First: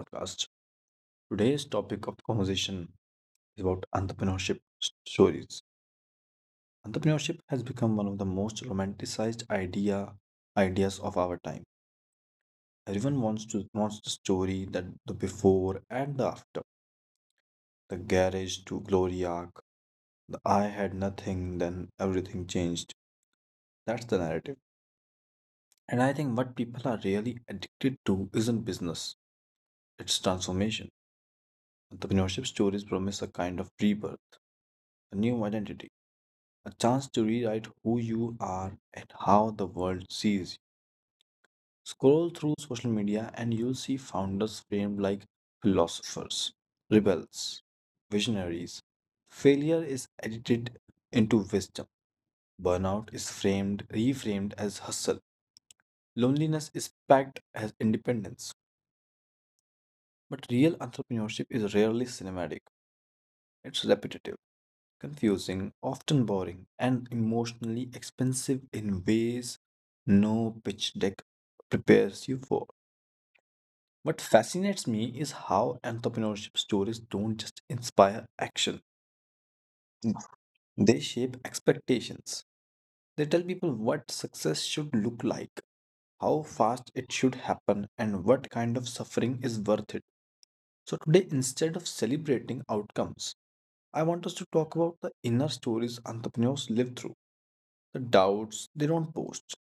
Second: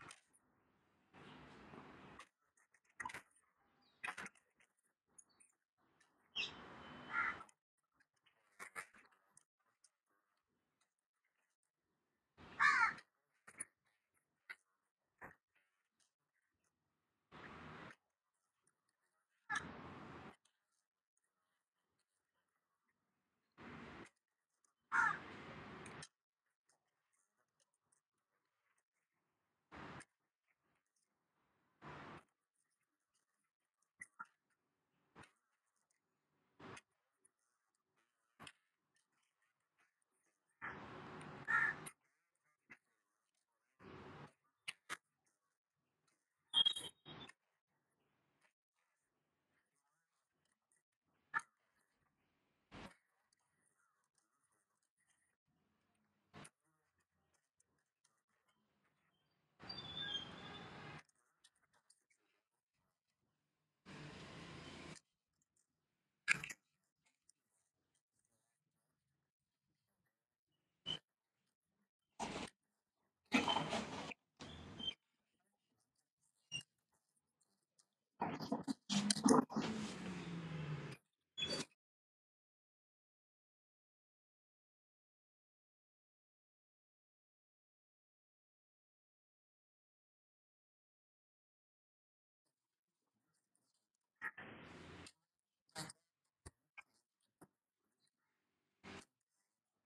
podcast. Today's topic of conversation is about entrepreneurship stories. Entrepreneurship has become one of the most romanticized ideas of our time. Everyone wants the story, that the before and the after, the garage to glory arc, the I had nothing, then everything changed. That's the narrative. And I think what people are really addicted to isn't business; it's transformation. Entrepreneurship stories promise a kind of rebirth, a new identity, a chance to rewrite who you are and how the world sees you. Scroll through social media and you'll see founders framed like philosophers, rebels, visionaries. Failure is edited into wisdom. Burnout is reframed as hustle. Loneliness is packed as independence. But real entrepreneurship is rarely cinematic. It's repetitive, confusing, often boring, and emotionally expensive in ways no pitch deck prepares you for. What fascinates me is how entrepreneurship stories don't just inspire action, they shape expectations. They tell people what success should look like, how fast it should happen, and what kind of suffering is worth it. So today, instead of celebrating outcomes, I want us to talk about the inner stories entrepreneurs live through. The doubts they don't post,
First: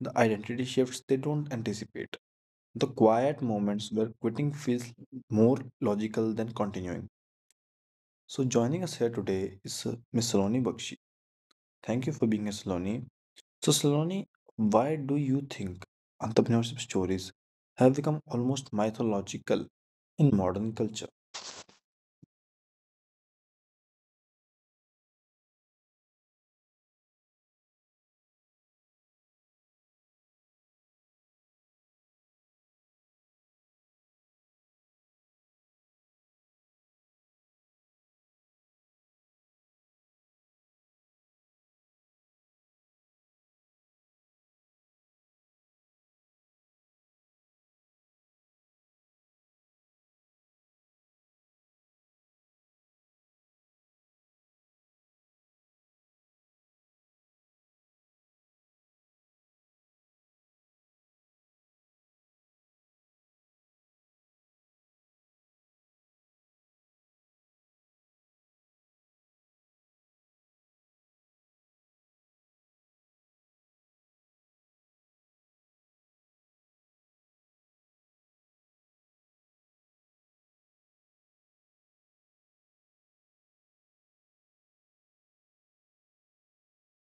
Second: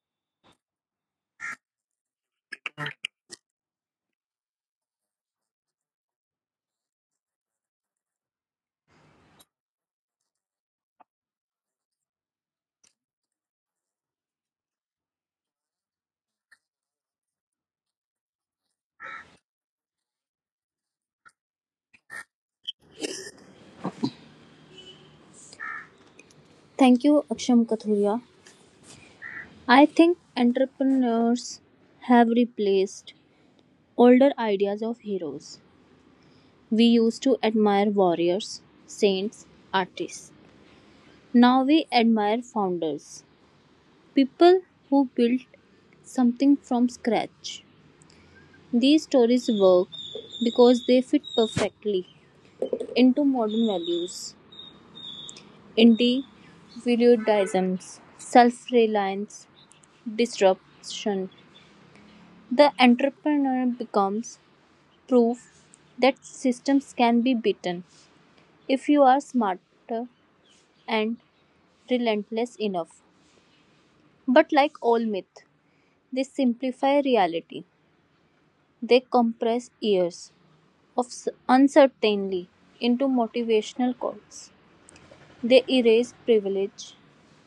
the identity shifts they don't anticipate, the quiet moments where quitting feels more logical than continuing. So, joining us here today is Miss Saloni Bakshi. Thank you for being here, Saloni. So, Saloni, why do you think entrepreneurship stories have become almost mythological in modern culture? Thank you, Aksham Kathuria. I think entrepreneurs have replaced older ideas of heroes. We used to admire warriors, saints, artists. Now we admire founders, people who built something from scratch. These stories work because they fit perfectly into modern values: individualism, self reliance, disruption. The entrepreneur becomes proof that systems can be beaten if you are smarter and relentless enough. But like all myth, they simplify reality. They compress years of uncertainty into motivational quotes. They erase privilege,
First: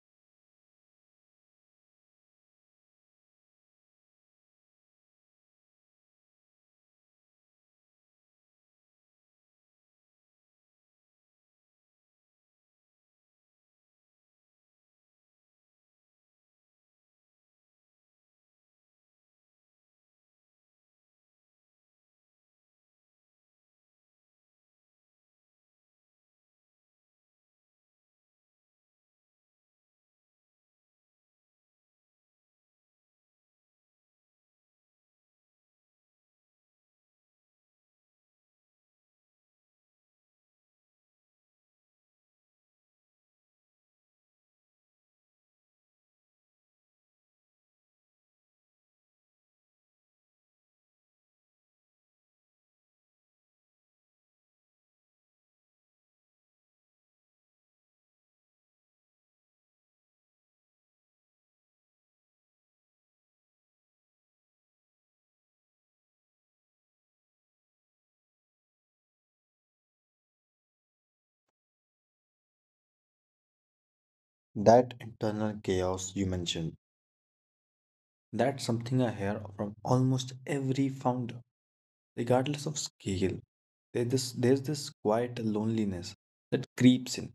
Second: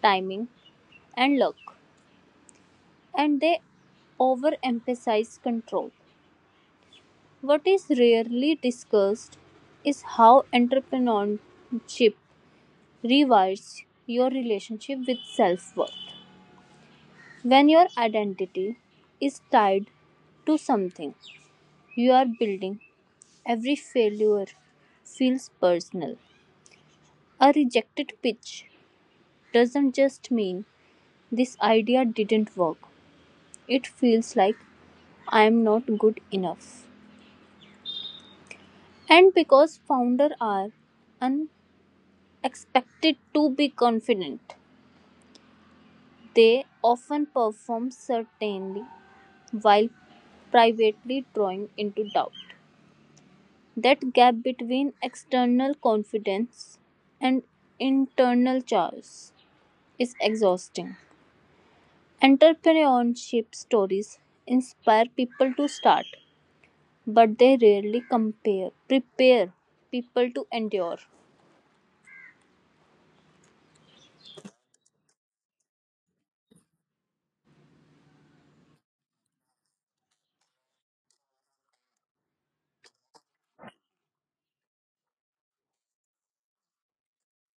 timing, and luck, and they overemphasize control. What is rarely discussed is how entrepreneurship rewires your relationship with self worth. When your identity is tied to something you are building, every failure feels personal. A rejected pitch doesn't just mean this idea didn't work, it feels like I am not good enough. And because founders are unexpected to be confident, they often perform certainly while privately drawing into doubt. That gap between external confidence and internal chaos is exhausting. Entrepreneurship stories inspire people to start, but they rarely prepare people to endure. That internal chaos you mentioned, that's something I hear from almost every founder. Regardless of scale, there's this quiet loneliness that creeps in,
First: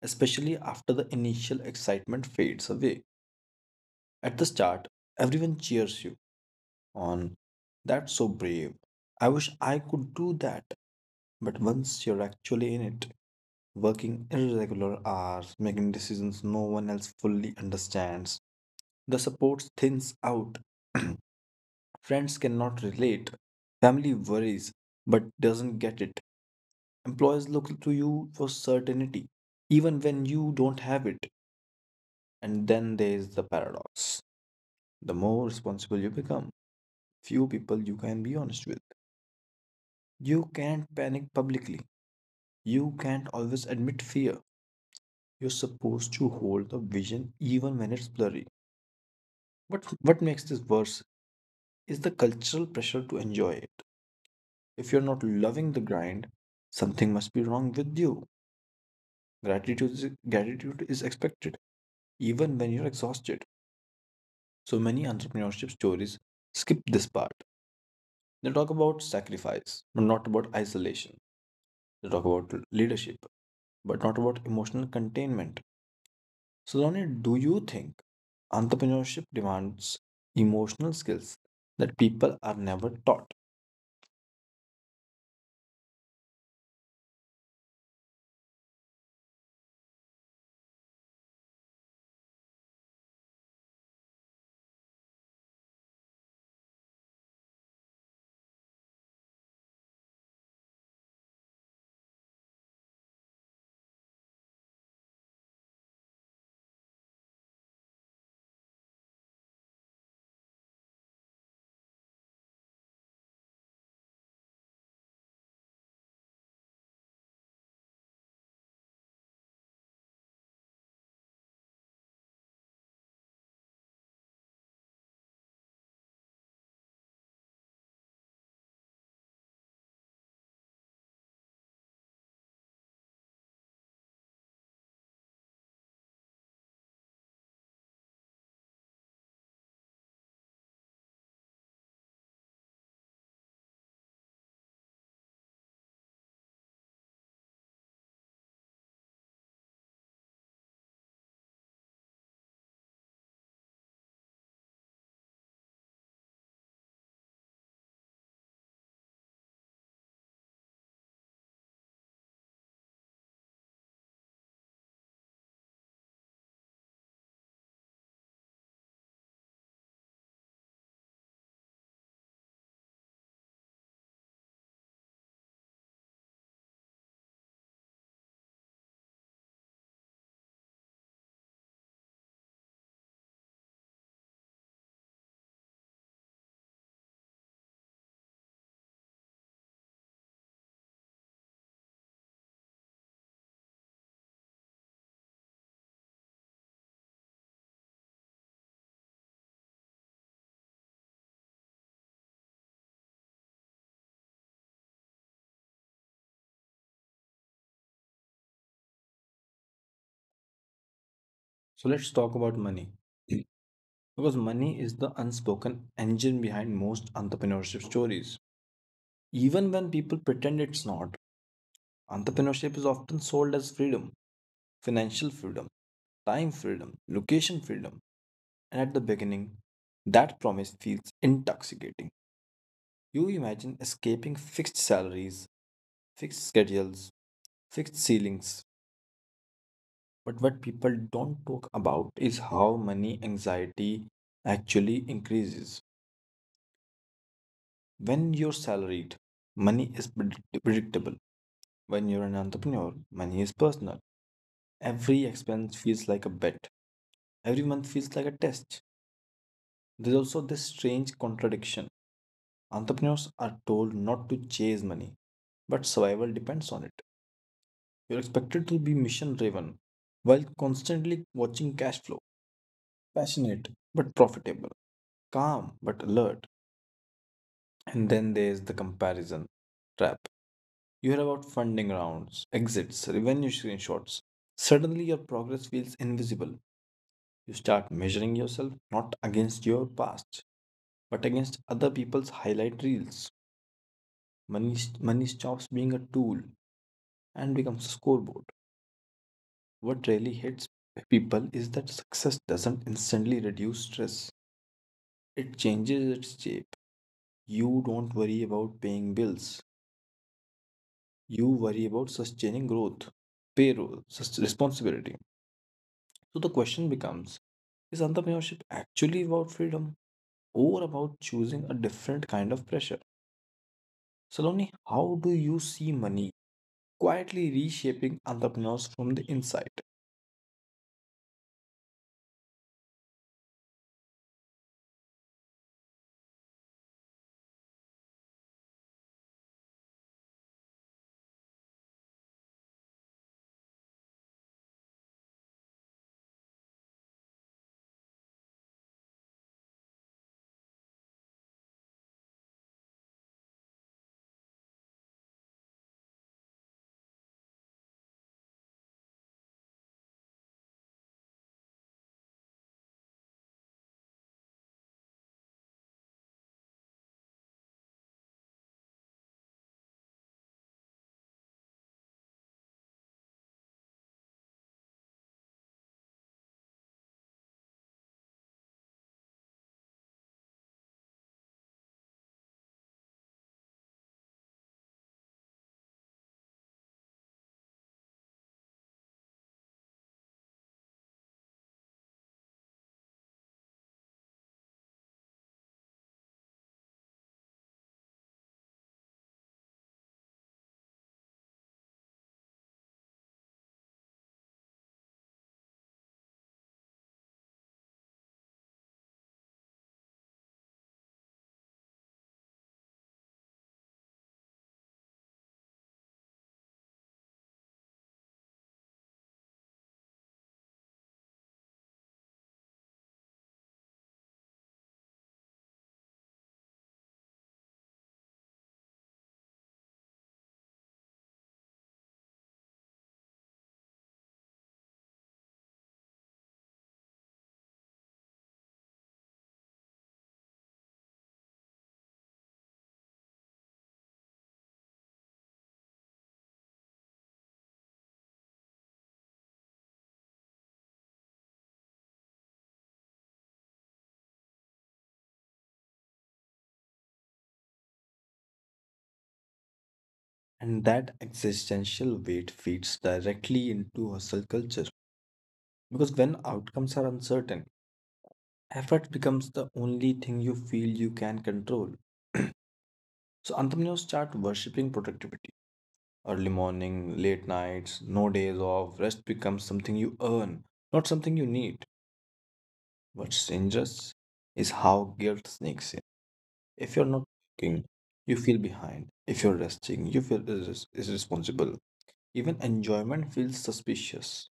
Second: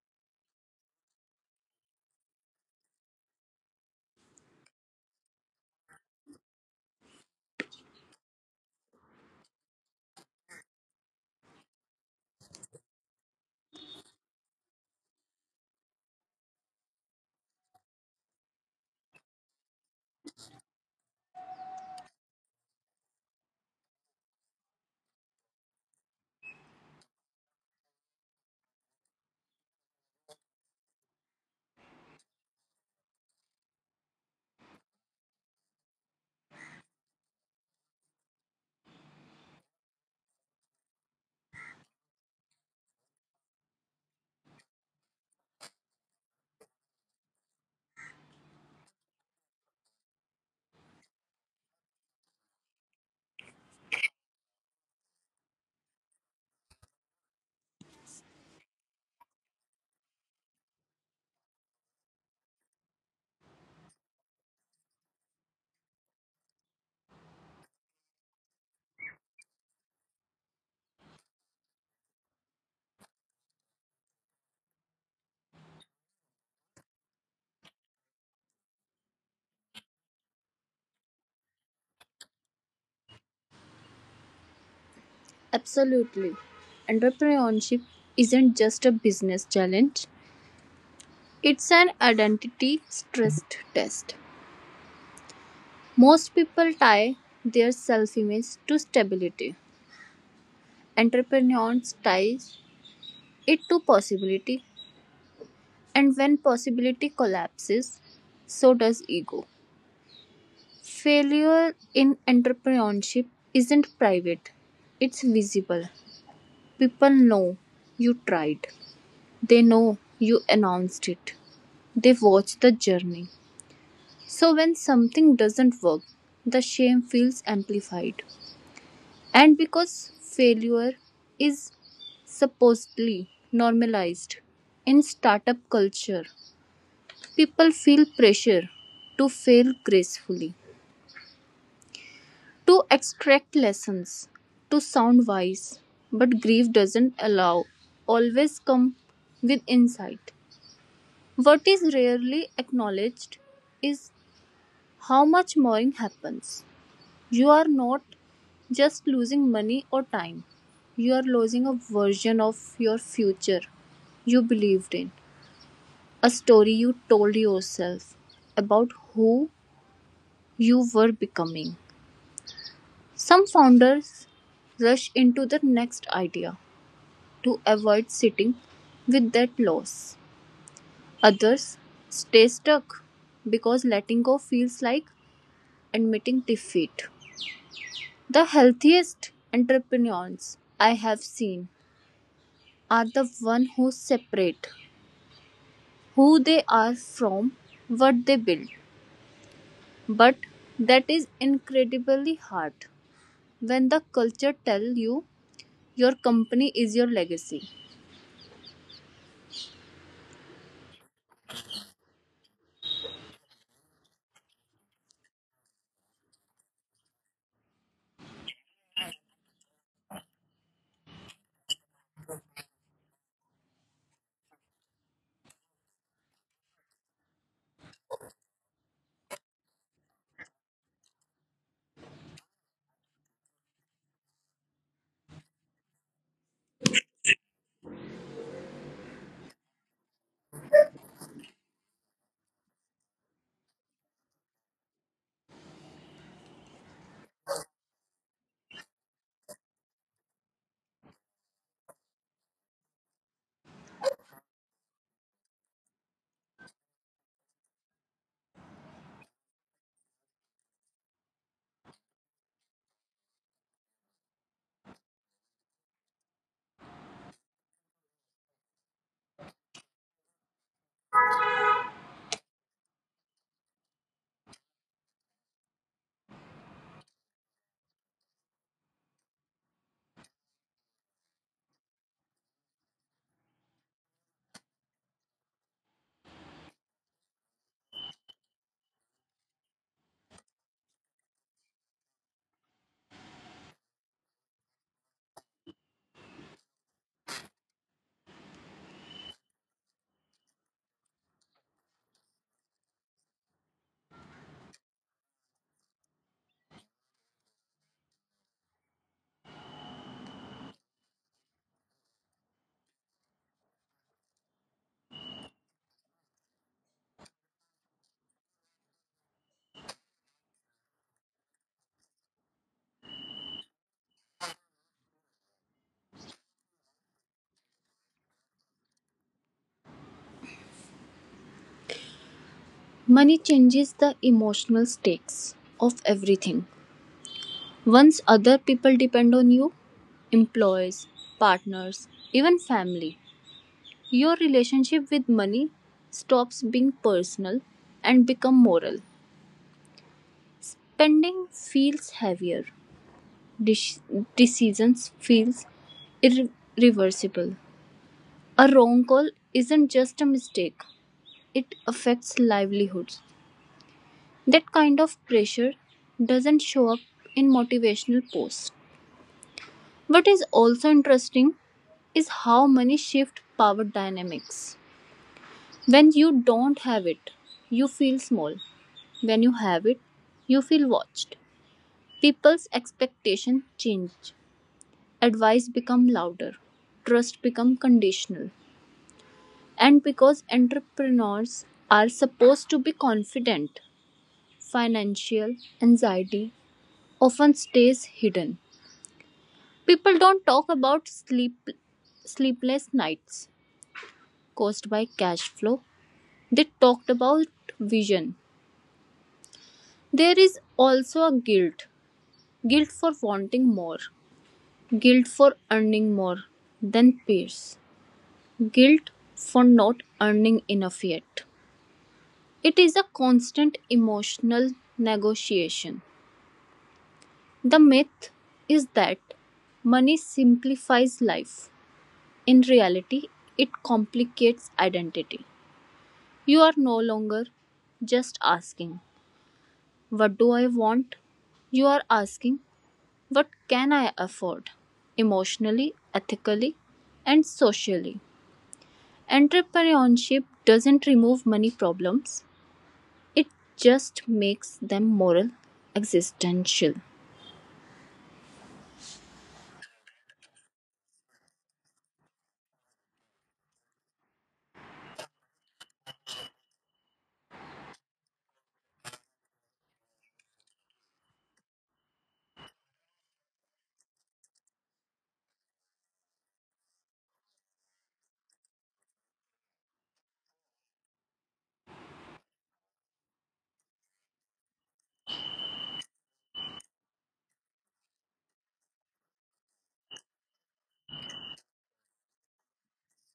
especially after the initial excitement fades away. At the start, everyone cheers you on, that's so brave. I wish I could do that. But once you're actually in it, working irregular hours, making decisions no one else fully understands, the support thins out. Friends cannot relate. Family worries but doesn't get it. Employers look to you for certainty, even when you don't have it. And then there's the paradox. The more responsible you become, few people you can be honest with. You can't panic publicly. You can't always admit fear. You're supposed to hold the vision even when it's blurry. What makes this worse is the cultural pressure to enjoy it. If you're not loving the grind, something must be wrong with you. Gratitude is expected, even when you're exhausted. So many entrepreneurship stories skip this part. They talk about sacrifice, but not about isolation. They talk about leadership, but not about emotional containment. So, Lonnie, do you think entrepreneurship demands emotional skills that people are never taught? Absolutely. Entrepreneurship isn't just a business challenge, it's an identity stress test. Most people tie their self-image to stability; entrepreneurs tie it to possibility, and when possibility collapses, so does ego. Failure in entrepreneurship isn't private, it's visible. People know you tried, they know you announced it, they watch the journey. So when something doesn't work, the shame feels amplified. And because failure is supposedly normalized in startup culture, people feel pressure to fail gracefully, to extract lessons, to sound wise, but grief doesn't allow always come with insight. What is rarely acknowledged is how much mourning happens. You are not just losing money or time. You are losing a version of your future you believed in, a story you told yourself about who you were becoming. Some founders rush into the next idea to avoid sitting with that loss. Others stay stuck because letting go feels like admitting defeat. The healthiest entrepreneurs I have seen are the one who separate who they are from what they build. But that is incredibly hard, when the culture tells you your company is your legacy. So, let's talk about money. Because money is the unspoken engine behind most entrepreneurship stories. Even when people pretend it's not, entrepreneurship is often sold as freedom: financial freedom, time freedom, location freedom, and at the beginning, that promise feels intoxicating. You imagine escaping fixed salaries, fixed schedules, fixed ceilings, but what people don't talk about is how money anxiety actually increases. When you're salaried, money is predictable. When you're an entrepreneur, money is personal. Every expense feels like a bet, every month feels like a test. There's also this strange contradiction. Entrepreneurs are told not to chase money, but survival depends on it. You're expected to be mission driven while constantly watching cash flow, passionate but profitable, calm but alert. And then there's the comparison trap. You hear about funding rounds, exits, revenue screenshots. Suddenly, your progress feels invisible. You start measuring yourself not against your past, but against other people's highlight reels. Money stops being a tool and becomes a scoreboard. What really hits people is that success doesn't instantly reduce stress, it changes its shape. You don't worry about paying bills, you worry about sustaining growth, payroll, responsibility. So the question becomes, is entrepreneurship actually about freedom or about choosing a different kind of pressure? Saloni, how do you see money quietly reshaping entrepreneurs from the inside? Money changes the emotional stakes of everything. Once other people depend on you, employees, partners, even family, your relationship with money stops being personal and become moral. Spending feels heavier. Dis- Decisions feels irreversible. A wrong call isn't just a mistake. It affects livelihoods. That kind of pressure doesn't show up in motivational posts. What is also interesting is how money shift power dynamics. When you don't have it, you feel small. When you have it, you feel watched. People's expectation change. Advice become louder. Trust become conditional. And because entrepreneurs are supposed to be confident, financial anxiety often stays hidden. People don't talk about sleepless nights caused by cash flow. They talked about vision. There is also a guilt for wanting more, guilt for earning more than peers, guilt for not earning enough yet. It is a constant emotional negotiation. The myth is that money simplifies life. In reality, it complicates identity. You are no longer just asking, what do I want? You are asking, what can I afford? Emotionally, ethically, and socially. Entrepreneurship doesn't remove money problems, it just makes them moral, existential. And that existential weight feeds directly into hustle culture. Because when outcomes are uncertain, effort becomes the only thing you feel you can control. So entrepreneurs start worshipping productivity. Early morning, late nights, no days off, rest becomes something you earn, not something you need. What's dangerous is how guilt sneaks in. If you're not working, you feel behind. If you're resting, you feel irresponsible. Even enjoyment feels suspicious,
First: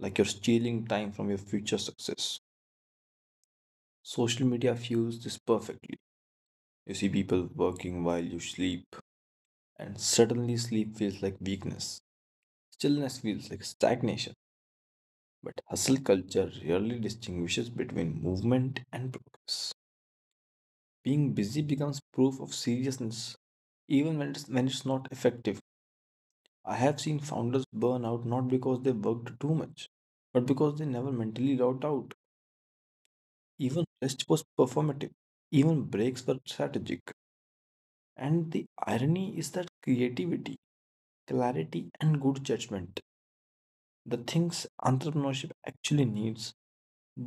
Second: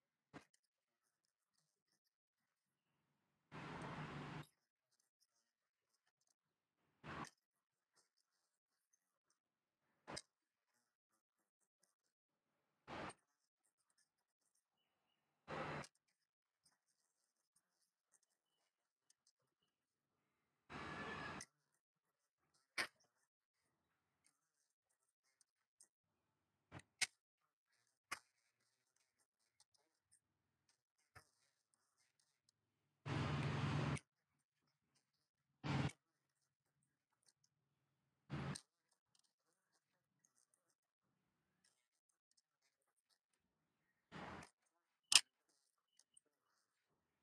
like you're stealing time from your future success. Social media fuels this perfectly. You see people working while you sleep, and suddenly sleep feels like weakness. Stillness feels like stagnation. But hustle culture rarely distinguishes between movement and progress. Being busy becomes proof of seriousness, even when it's not effective. I have seen founders burn out not because they worked too much, but because they never mentally logged out. Even rest was performative, even breaks were strategic. And the irony is that creativity, clarity, and good judgment, the things entrepreneurship actually needs,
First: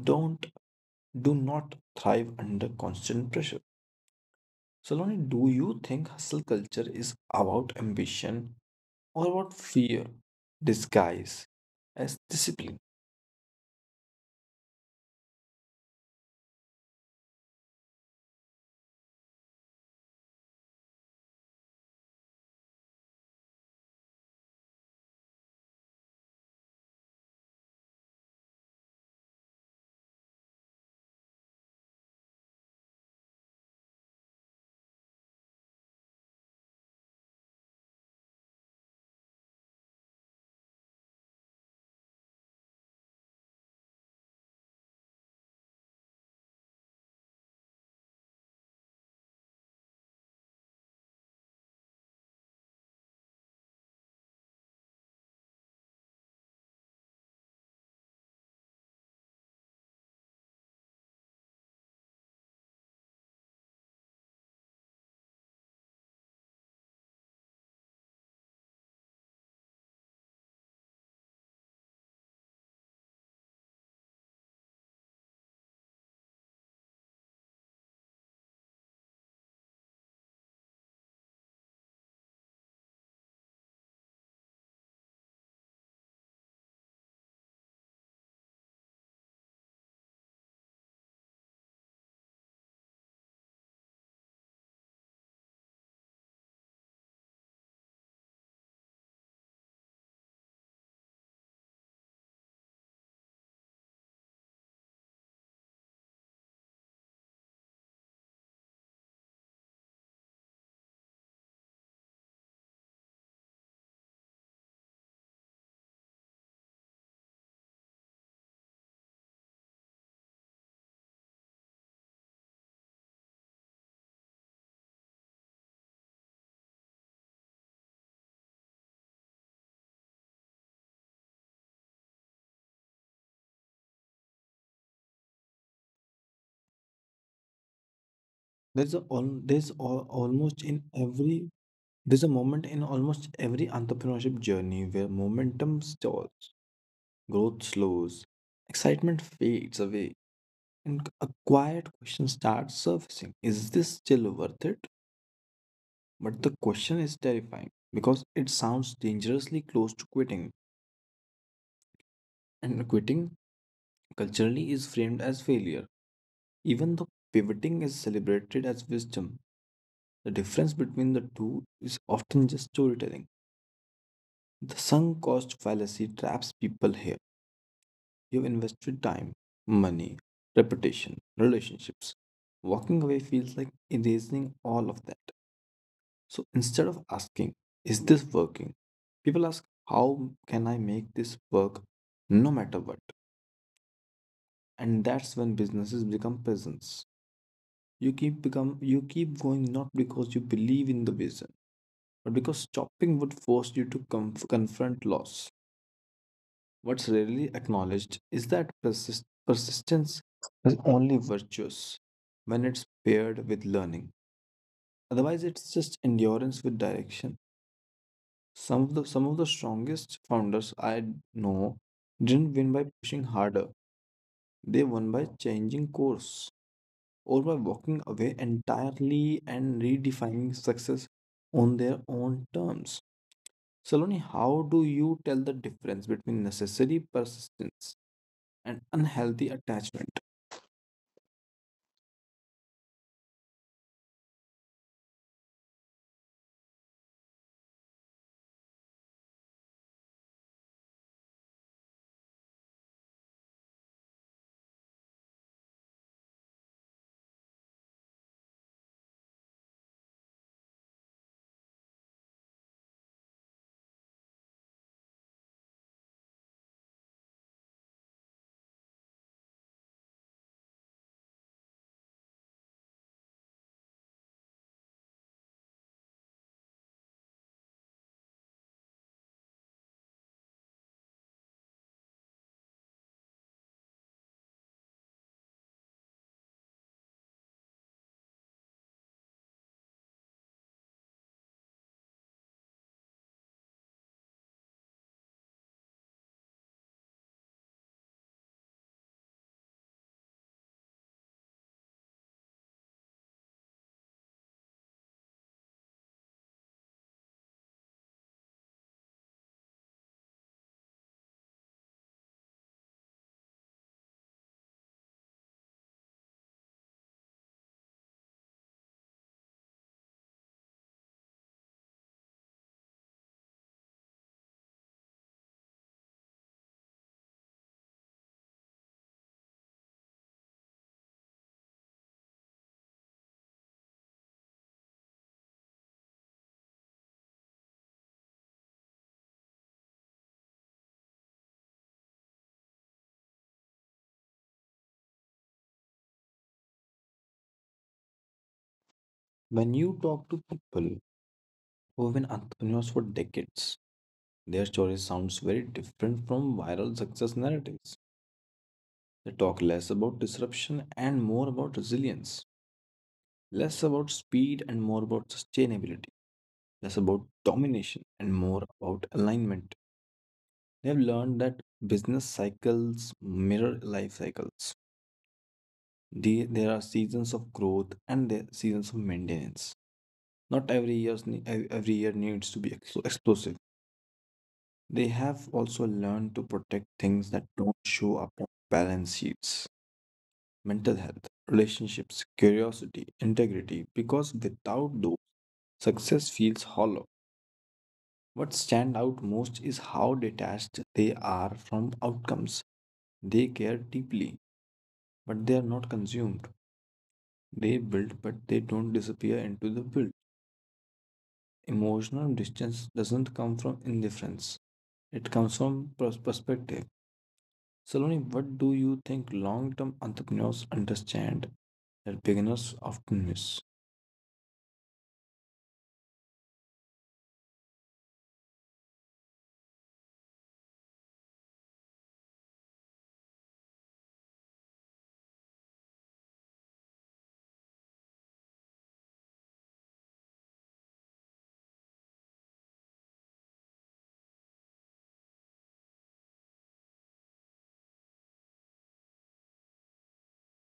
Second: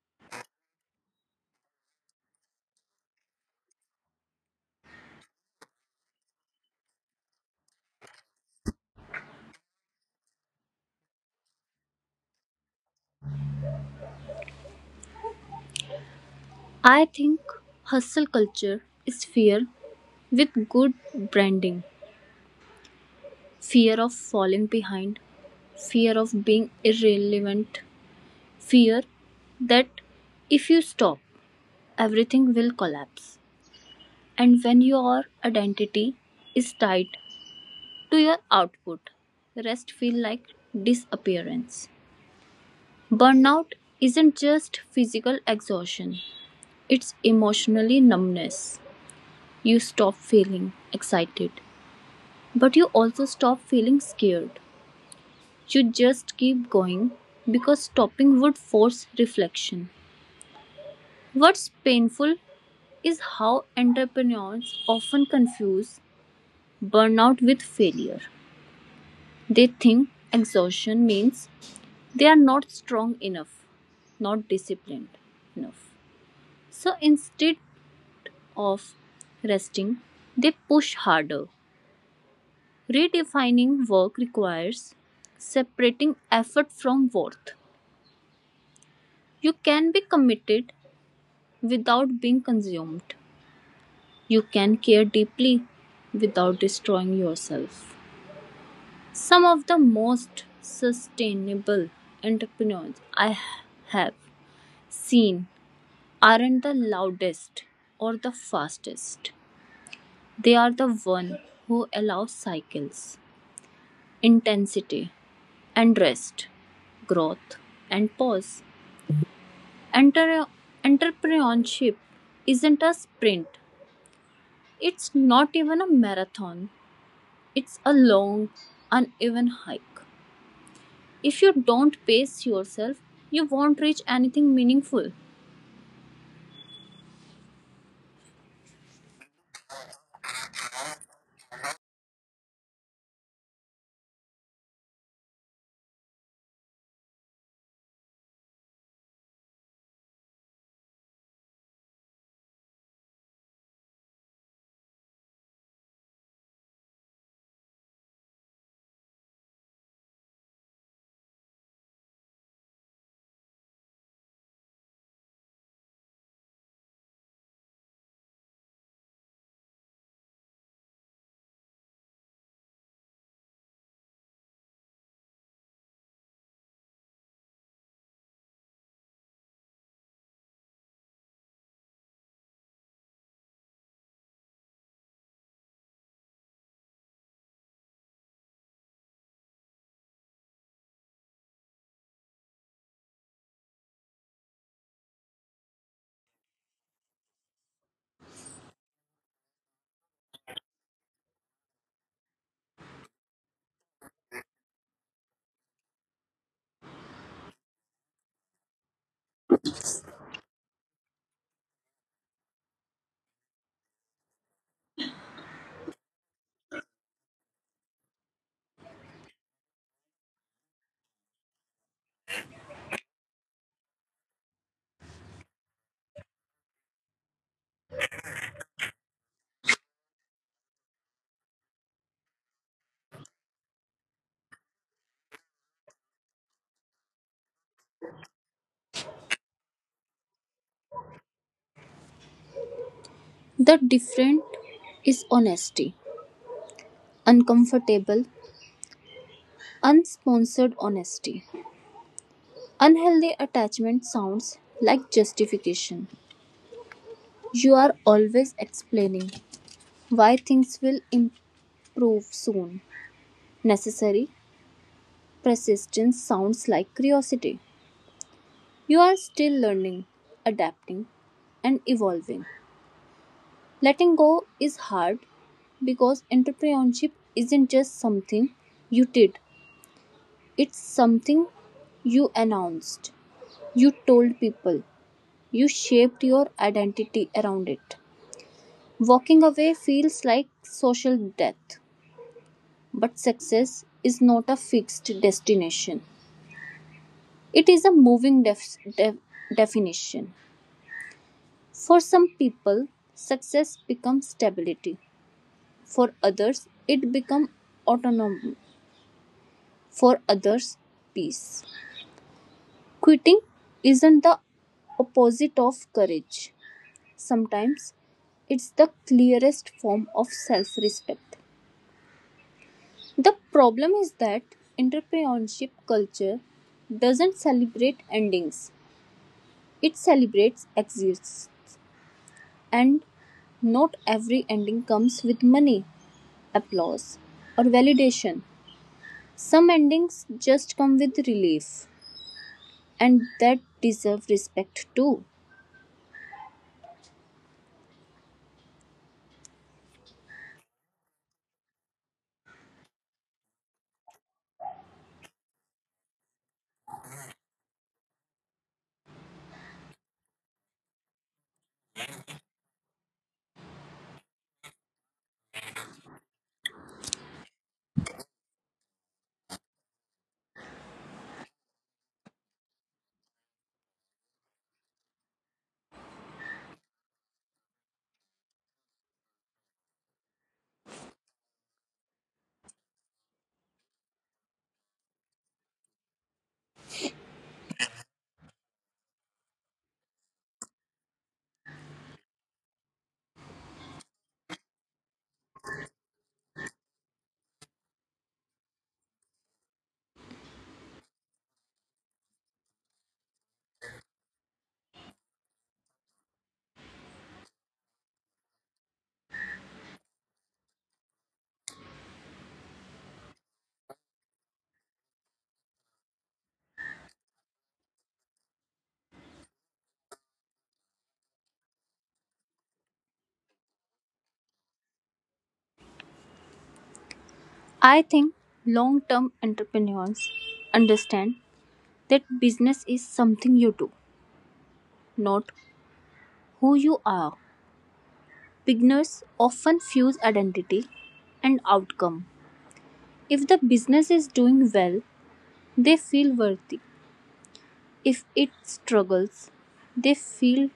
don't do not thrive under constant pressure. So, Lonnie, do you think hustle culture is about ambition or about fear disguise as discipline? I think hustle culture is fear with good branding: fear of falling behind, fear of being irrelevant, fear that if you stop, everything will collapse. And when your identity is tied to your output, rest feel like disappearance. Burnout isn't just physical exhaustion, it's emotionally numbness. You stop feeling excited, but you also stop feeling scared. You just keep going because stopping would force reflection. What's painful is how entrepreneurs often confuse burnout with failure. They think exhaustion means they are not strong enough, not disciplined enough. So instead of resting, they push harder. Redefining work requires separating effort from worth. You can be committed without being consumed. You can care deeply without destroying yourself. Some of the most sustainable entrepreneurs I have seen aren't the loudest or the fastest. They are the one who allow cycles, intensity and rest, growth and pause. Enter- Entrepreneurship isn't a sprint. It's not even a marathon. It's a long, uneven hike. If you don't pace yourself, you won't reach anything meaningful. There's a, al- there's al- almost in every there's a moment in almost every entrepreneurship journey where momentum stalls. Growth slows, excitement fades away, and a quiet question starts surfacing: is this still worth it? But the question is terrifying because it sounds dangerously close to quitting, and quitting culturally is framed as failure. Even though pivoting is celebrated as wisdom, the difference between the two is often just storytelling. The sunk cost fallacy traps people here. You've invested time, money, reputation, relationships. Walking away feels like erasing all of that. So instead of asking, is this working? People ask, how can I make this work no matter what? And that's when businesses become prisons. You keep going not because you believe in the vision, but because stopping would force you to confront loss. What's rarely acknowledged is that persistence is only virtuous when it's paired with learning. Otherwise, it's just endurance with direction. Some of the strongest founders I know didn't win by pushing harder. They won by changing course or by walking away entirely and redefining success on their own terms. Saloni, how do you tell the difference between necessary persistence and unhealthy attachment? The different is honesty. Uncomfortable, unsponsored honesty. Unhealthy attachment sounds like justification. You are always explaining why things will improve soon. Necessary persistence sounds like curiosity. You are still learning, adapting, and evolving. Letting go is hard because entrepreneurship isn't just something you did, it's something you announced, you told people, you shaped your identity around it. Walking away feels like social death, but success is not a fixed destination, it is a moving definition. For some people, success becomes stability, for others, it becomes autonomy. For others, peace. Quitting isn't the opposite of courage. Sometimes it's the clearest form of self respect. The problem is that entrepreneurship culture doesn't celebrate endings, it celebrates exits. And not every ending comes with money, applause, or validation. Some endings just come with relief, and that deserve respect too. When you talk to people who have been entrepreneurs for decades, their story sounds very different from viral success narratives. They talk less about disruption and more about resilience, less about speed and more about sustainability, less about domination and more about alignment. They have learned that business cycles mirror life cycles. There are seasons of growth and there seasons of maintenance. Not every year Every year needs to be explosive. They have also learned to protect things that don't show up on balance sheets: mental health, relationships, curiosity, integrity, because without those, success feels hollow. What stand out most is how detached they are from outcomes. They care deeply, but they are not consumed. They build, but they don't disappear into the build. Emotional distance doesn't come from indifference, it comes from perspective. Saloni, what do you think long term entrepreneurs understand that beginners often miss? I think long term entrepreneurs understand that business is something you do, not who you are. Beginners often fuse identity and outcome. If the business is doing well, they feel worthy. If it struggles, they feel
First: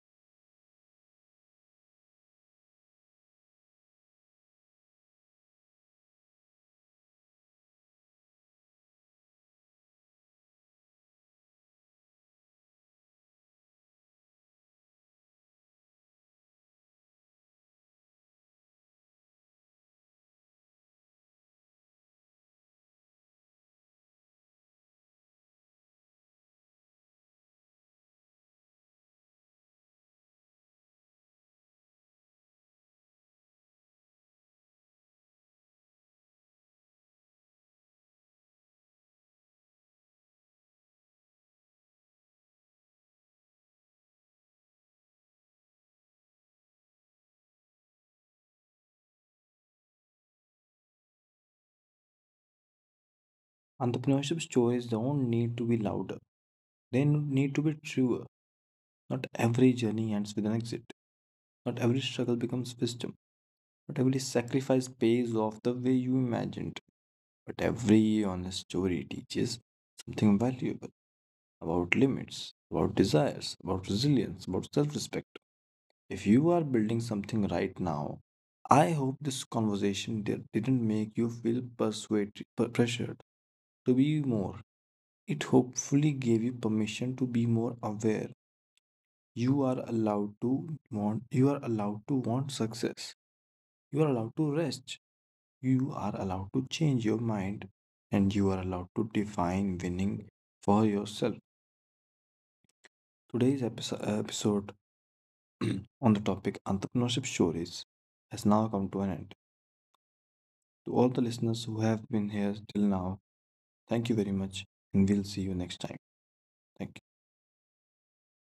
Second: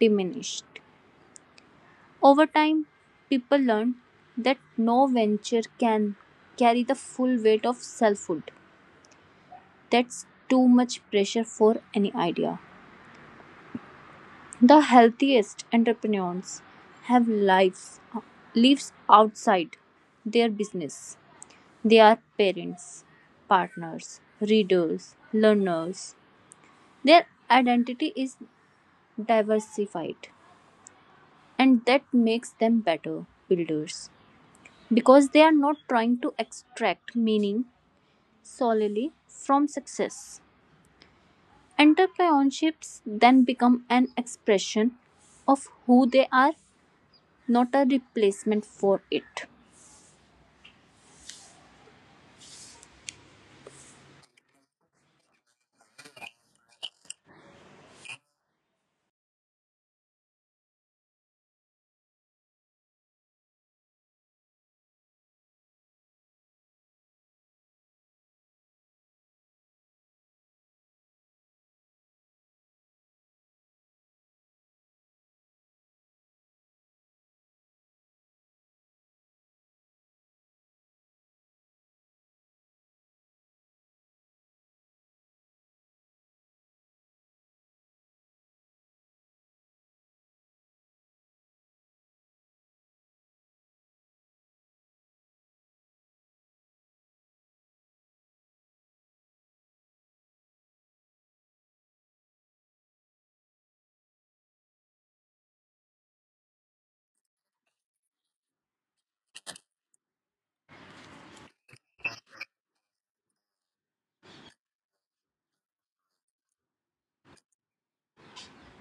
diminished. Over time, people learn that no venture can carry the full weight of selfhood. That's too much pressure for any idea. The healthiest entrepreneurs have lives outside their business. They are parents, partners, readers, learners. Their identity is diversified and that makes them better builders because they are not trying to extract meaning solely from success. Entrepreneurships then become an expression of who they are, not a replacement for it. Entrepreneurship stories don't need to be louder, they need to be truer. Not every journey ends with an exit, not every struggle becomes wisdom, not every sacrifice pays off the way you imagined, but every honest story teaches something valuable about limits, about desires, about resilience, about self respect. If you are building something right now, I hope this conversation didn't make you feel persuaded, pressured to be more. It hopefully gave you permission to be more aware. You are allowed to want success. You are allowed to rest. You are allowed to change your mind and you are allowed to define winning for yourself. Episode on the topic entrepreneurship stories has now come to an end. To all the listeners who have been here till now, thank you very much, and we'll see you next time. Thank you.